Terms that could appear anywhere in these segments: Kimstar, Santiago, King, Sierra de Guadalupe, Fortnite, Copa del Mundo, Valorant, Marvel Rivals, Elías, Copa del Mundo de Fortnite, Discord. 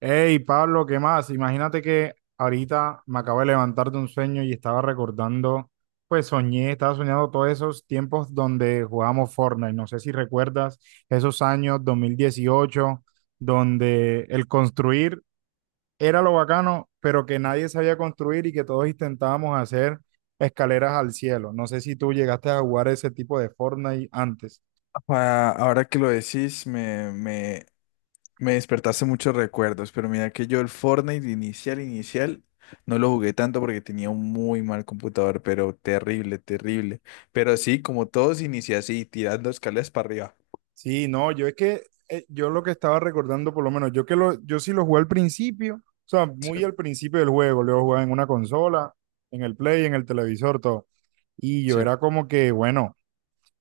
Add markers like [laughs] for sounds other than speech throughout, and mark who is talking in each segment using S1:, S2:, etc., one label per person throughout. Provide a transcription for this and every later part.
S1: Hey, Pablo, ¿qué más? Imagínate que ahorita me acabo de levantar de un sueño y estaba recordando, estaba soñando todos esos tiempos donde jugábamos Fortnite. ¿No sé si recuerdas esos años 2018, donde el construir era lo bacano, pero que nadie sabía construir y que todos intentábamos hacer escaleras al cielo? No sé si tú llegaste a jugar ese tipo de Fortnite antes.
S2: Ah, ahora que lo decís, me despertaste muchos recuerdos, pero mira que yo el Fortnite inicial, inicial, no lo jugué tanto porque tenía un muy mal computador, pero terrible, terrible. Pero sí, como todos, inicié así, tirando escaleras para arriba.
S1: Sí, no, yo lo que estaba recordando, por lo menos, yo sí lo jugué al principio, o sea,
S2: Sí,
S1: muy al principio del juego, lo jugaba en una consola, en el Play, en el televisor, todo. Y yo
S2: sí.
S1: era como que, bueno.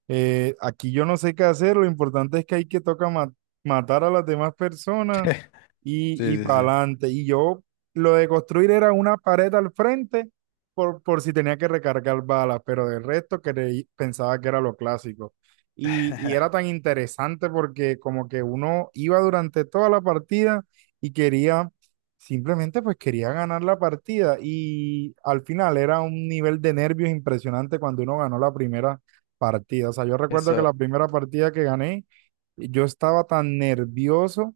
S1: Aquí yo no sé qué hacer, lo importante es que hay que matar a las demás personas
S2: [laughs]
S1: y, y
S2: Sí, sí,
S1: para
S2: sí.
S1: adelante. Y yo lo de construir era una pared al frente por si tenía que recargar balas, pero del resto pensaba que era lo clásico. Y era
S2: [laughs]
S1: tan interesante porque como que uno iba durante toda la partida y quería, simplemente pues quería ganar la partida y al final era un nivel de nervios impresionante cuando uno ganó la primera partidas. O sea, yo recuerdo que la
S2: Eso,
S1: primera partida que gané, yo estaba tan nervioso.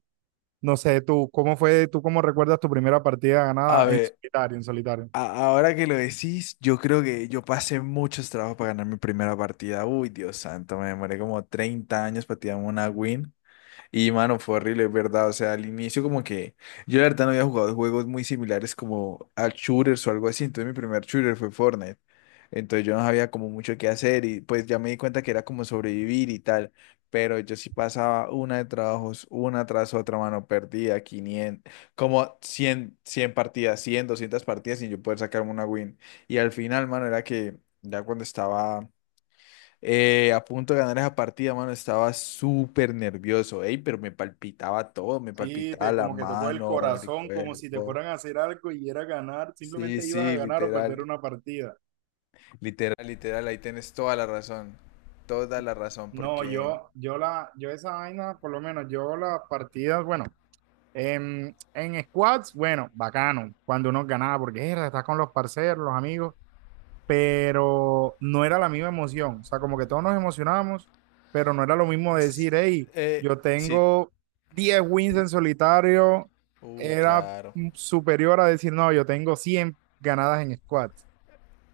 S1: No sé, tú, ¿cómo fue? ¿Tú cómo recuerdas tu primera partida
S2: a
S1: ganada en
S2: ver,
S1: solitario, en solitario?
S2: ahora que lo decís, yo creo que yo pasé muchos trabajos para ganar mi primera partida. Uy, Dios santo, me demoré como 30 años para tirarme una win. Y mano, fue horrible, es verdad. O sea, al inicio como que yo la verdad no había jugado juegos muy similares como a shooters o algo así. Entonces mi primer shooter fue Fortnite. Entonces yo no sabía como mucho qué hacer y pues ya me di cuenta que era como sobrevivir y tal. Pero yo sí pasaba una de trabajos, una tras otra, mano, perdía 500, como 100 100 partidas, 100 200 partidas sin yo poder sacarme una win. Y al final, mano, era que ya cuando estaba... a punto de ganar esa partida, mano, estaba súper nervioso, ey, pero me palpitaba todo, me
S1: Sí,
S2: palpitaba la
S1: como que tocó el
S2: mano, el
S1: corazón, como si te
S2: cuerpo.
S1: fueran a hacer algo y era ganar,
S2: Sí,
S1: simplemente ibas a
S2: sí,
S1: ganar o perder
S2: literal,
S1: una partida.
S2: literal, literal, ahí tienes toda la razón,
S1: No,
S2: porque...
S1: yo esa vaina, por lo menos yo las partidas, bueno, en squads, bueno, bacano, cuando uno ganaba, porque era, estás con los parceros, los amigos, pero no era la misma emoción. O sea, como que todos nos emocionábamos, pero no era lo mismo
S2: s-
S1: decir, hey,
S2: Eh,
S1: yo
S2: sí,
S1: tengo 10 wins en solitario, era
S2: claro.
S1: superior a decir, no, yo tengo 100 ganadas en squad.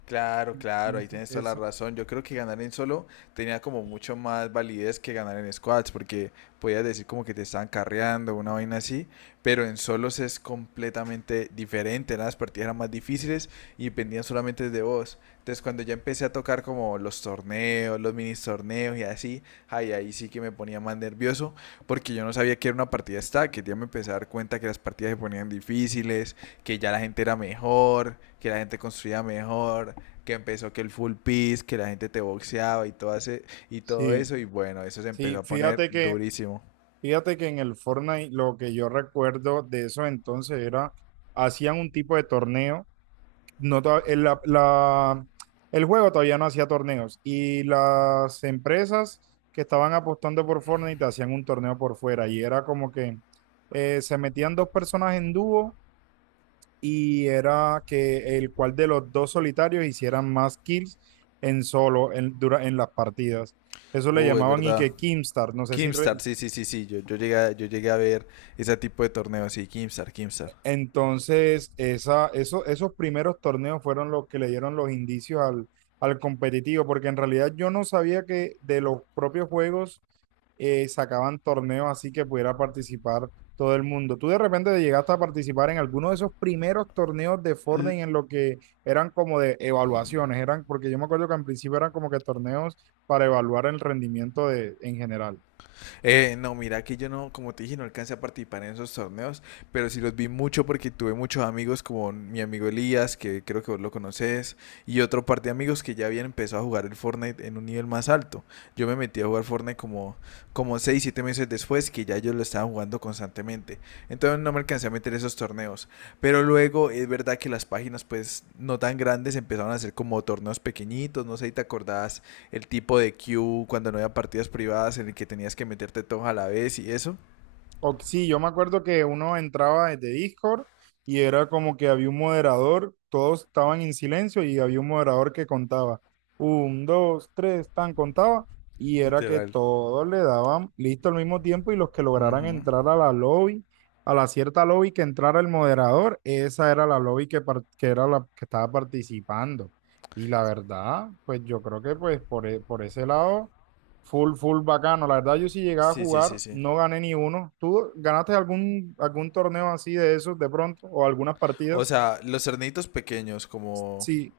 S2: Claro, claro, ahí
S1: Entonces,
S2: tienes toda la
S1: eso,
S2: razón. Yo creo que ganar en solo tenía como mucho más validez que ganar en squads, porque podías decir como que te estaban carreando, una vaina así, pero en solos es completamente diferente, las partidas eran más difíciles y dependían solamente de vos. Entonces cuando ya empecé a tocar como los torneos, los mini torneos y así, ay, ahí sí que me ponía más nervioso, porque yo no sabía que era una partida stack, que ya me empecé a dar cuenta que las partidas se ponían difíciles, que ya la gente era mejor, que la gente construía mejor que empezó que el full piece, que la gente te boxeaba y todo, y todo
S1: sí,
S2: eso, y bueno, eso se empezó
S1: sí,
S2: a poner durísimo.
S1: fíjate que en el Fortnite lo que yo recuerdo de eso entonces era, hacían un tipo de torneo no, el juego todavía no hacía torneos y las empresas que estaban apostando por Fortnite hacían un torneo por fuera y era como que se metían dos personas en dúo y era que el cual de los dos solitarios hicieran más kills en solo en las partidas. Eso le
S2: Es
S1: llamaban y
S2: verdad.
S1: que Kimstar, no sé si
S2: Kimstar,
S1: re-
S2: sí, sí, sí, sí, yo llegué a ver ese tipo de torneos, sí, Kimstar, Kimstar.
S1: Entonces, esos primeros torneos fueron los que le dieron los indicios al, al competitivo, porque en realidad yo no sabía que de los propios juegos sacaban torneos así que pudiera participar todo el mundo. ¿Tú de repente llegaste a participar en alguno de esos primeros torneos de Fortnite en lo que eran como de evaluaciones, eran porque yo me acuerdo que en principio eran como que torneos para evaluar el rendimiento de, en general?
S2: No, mira que yo no, como te dije, no alcancé a participar en esos torneos, pero sí los vi mucho porque tuve muchos amigos como mi amigo Elías, que creo que vos lo conoces, y otro par de amigos que ya habían empezado a jugar el Fortnite en un nivel más alto. Yo me metí a jugar Fortnite como, como 6 7 meses después que ya yo lo estaba jugando constantemente. Entonces no me alcancé a meter esos torneos. Pero luego es verdad que las páginas pues no tan grandes empezaron a hacer como torneos pequeñitos, no sé si te acordás el tipo de queue cuando no había partidas privadas en el que tenías que meterte todos a la vez y eso.
S1: Sí, yo me acuerdo que uno entraba desde Discord y era como que había un moderador, todos estaban en silencio y había un moderador que contaba. Un, dos, tres, tan contaba. Y era que
S2: Literal.
S1: todos le daban listo al mismo tiempo y los que lograran
S2: Ujú.
S1: entrar a la lobby, a la cierta lobby que entrara el moderador, esa era la lobby que, que era la que estaba participando. Y la verdad, pues yo creo que pues por ese lado. Full, full bacano. La verdad, yo sí llegaba a
S2: Sí, sí, sí,
S1: jugar,
S2: sí.
S1: no gané ni uno. ¿Tú ganaste algún, algún torneo así de esos de pronto o algunas
S2: O
S1: partidas?
S2: sea, los cernitos pequeños como
S1: Sí,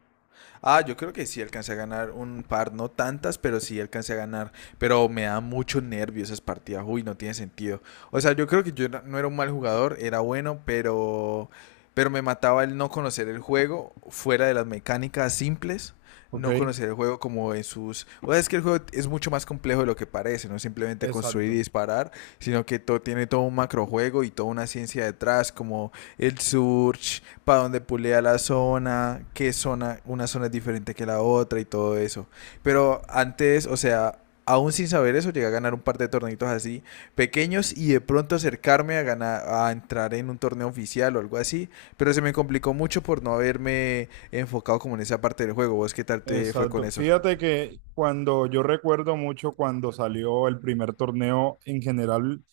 S2: Ah, yo creo que sí alcancé a ganar un par, no tantas, pero sí alcancé a ganar. Pero me da mucho nervio esas partidas. Uy, no tiene sentido. O sea, yo creo que yo no era un mal jugador, era bueno, pero me mataba el no conocer el juego fuera de las mecánicas simples.
S1: Ok,
S2: No conocer el juego como en sus... O sea, es que el juego es mucho más complejo de lo que parece, no simplemente construir y
S1: exacto,
S2: disparar, sino que tiene todo un macrojuego y toda una ciencia detrás, como el surge para dónde pulea la zona, qué zona, una zona es diferente que la otra y todo eso. Pero antes, o sea, aún sin saber eso, llegué a ganar un par de torneitos así pequeños y de pronto acercarme a ganar, a entrar en un torneo oficial o algo así, pero se me complicó mucho por no haberme enfocado como en esa parte del juego. ¿Vos qué tal te fue con
S1: exacto.
S2: eso?
S1: Fíjate que cuando yo recuerdo mucho cuando salió el primer torneo en general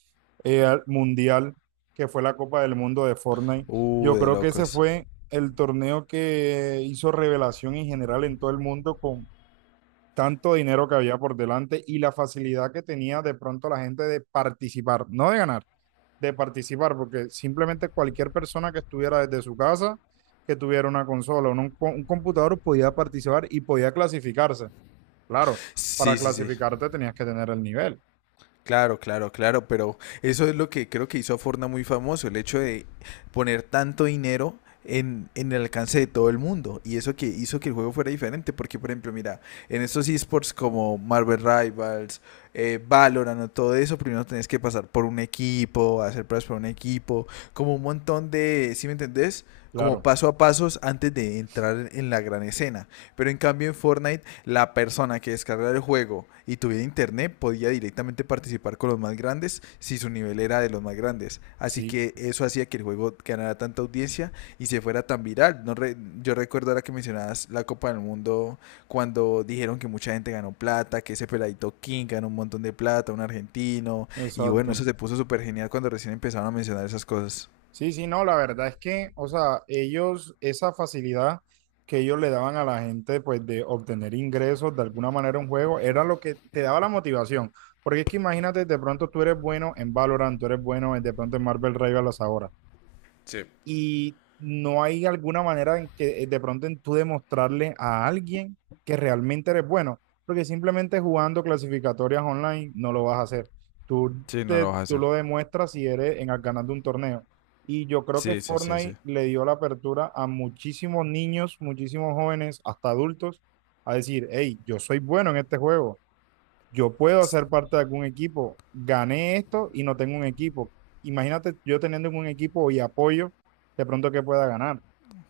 S1: mundial, que fue la Copa del Mundo de Fortnite, yo
S2: De
S1: creo que ese
S2: locos.
S1: fue el torneo que hizo revelación en general en todo el mundo con tanto dinero que había por delante y la facilidad que tenía de pronto la gente de participar, no de ganar, de participar, porque simplemente cualquier persona que estuviera desde su casa, que tuviera una consola o un computador, podía participar y podía clasificarse. Claro, para
S2: Sí, sí, sí.
S1: clasificarte tenías que tener el nivel,
S2: Claro, claro, claro, pero eso es lo que creo que hizo a Fortnite muy famoso, el hecho de poner tanto dinero en el alcance de todo el mundo. Y eso que hizo que el juego fuera diferente, porque por ejemplo, mira, en estos esports como Marvel Rivals, Valorant o todo eso, primero tenés que pasar por un equipo, hacer pruebas por un equipo, como un montón de, ¿sí me entendés? Como
S1: claro,
S2: paso a pasos antes de entrar en la gran escena. Pero en cambio en Fortnite la persona que descargara el juego y tuviera internet podía directamente participar con los más grandes si su nivel era de los más grandes. Así
S1: sí,
S2: que eso hacía que el juego ganara tanta audiencia y se fuera tan viral. No, yo recuerdo ahora que mencionabas la Copa del Mundo cuando dijeron que mucha gente ganó plata, que ese peladito King ganó un montón de plata, un argentino. Y bueno, eso
S1: exacto.
S2: se puso súper genial cuando recién empezaron a mencionar esas cosas.
S1: Sí, sí, no, la verdad es que, o sea, ellos, esa facilidad que ellos le daban a la gente, pues, de obtener ingresos de alguna manera un juego, era lo que te daba la motivación. Porque es que imagínate, de pronto tú eres bueno en Valorant, tú eres bueno en- de pronto en Marvel Rivals ahora y no hay alguna manera en que de pronto en tú demostrarle a alguien que realmente eres bueno, porque simplemente jugando clasificatorias online no lo vas a hacer.
S2: Sí, no lo vas a
S1: Tú
S2: hacer.
S1: lo demuestras si eres en al ganando un torneo. Y yo creo que
S2: Sí, sí, sí, sí.
S1: Fortnite le dio la apertura a muchísimos niños, muchísimos jóvenes, hasta adultos, a decir, hey, yo soy bueno en este juego, yo puedo hacer parte de algún equipo, gané esto y no tengo un equipo. Imagínate yo teniendo un equipo y apoyo, de pronto que pueda ganar.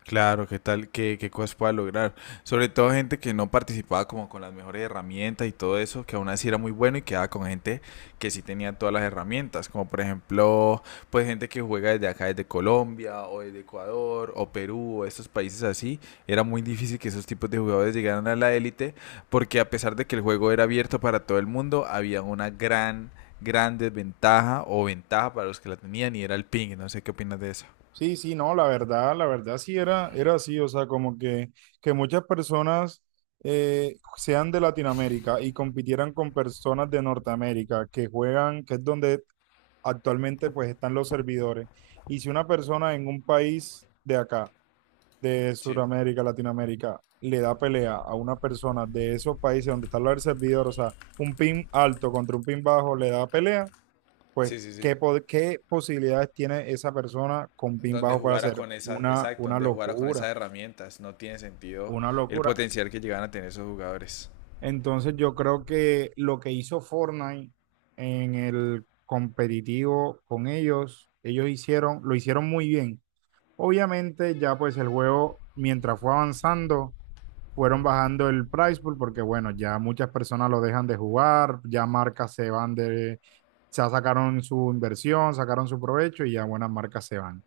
S2: Claro, qué tal, qué cosas pueda lograr. Sobre todo gente que no participaba como con las mejores herramientas y todo eso, que aún así era muy bueno y quedaba con gente que sí tenía todas las herramientas, como por ejemplo, pues gente que juega desde acá, desde Colombia o desde Ecuador o Perú o estos países así. Era muy difícil que esos tipos de jugadores llegaran a la élite porque a pesar de que el juego era abierto para todo el mundo, había una gran, gran desventaja o ventaja para los que la tenían y era el ping. No sé qué opinas de eso.
S1: Sí, sí, no, la verdad sí era, era así, o sea, como que muchas personas sean de Latinoamérica y compitieran con personas de Norteamérica que juegan, que es donde actualmente pues están los servidores. Y si una persona en un país de acá de
S2: Sí,
S1: Sudamérica, Latinoamérica, le da pelea a una persona de esos países donde está el servidor, o sea, un pin alto contra un pin bajo le da pelea, pues
S2: sí, sí, sí.
S1: ¿qué, qué posibilidades tiene esa persona con pin
S2: Donde
S1: bajo para
S2: jugara
S1: hacer?
S2: con esas, exacto,
S1: Una
S2: donde jugara con
S1: locura,
S2: esas herramientas. No tiene sentido
S1: una
S2: el
S1: locura.
S2: potencial que llegan a tener esos jugadores.
S1: Entonces yo creo que lo que hizo Fortnite en el competitivo con ellos, ellos hicieron, lo hicieron muy bien. Obviamente ya pues el juego mientras fue avanzando, fueron bajando el price pool porque, bueno, ya muchas personas lo dejan de jugar, ya marcas se van de, ya sacaron su inversión, sacaron su provecho y ya buenas marcas se van.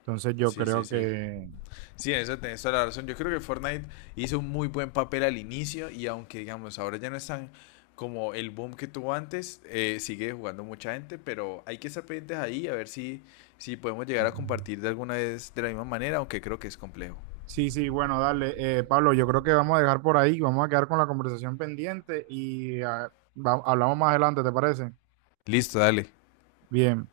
S1: Entonces yo
S2: Sí, sí,
S1: creo
S2: sí.
S1: que...
S2: Sí, en eso tenés toda la razón. Yo creo que Fortnite hizo un muy buen papel al inicio y aunque digamos ahora ya no están como el boom que tuvo antes, sigue jugando mucha gente, pero hay que estar pendientes ahí a ver si podemos llegar a compartir de alguna vez de la misma manera, aunque creo que es complejo.
S1: Sí, sí, bueno, dale. Pablo, yo creo que vamos a dejar por ahí, vamos a quedar con la conversación pendiente y hablamos más adelante, ¿te parece?
S2: Listo, dale.
S1: Bien.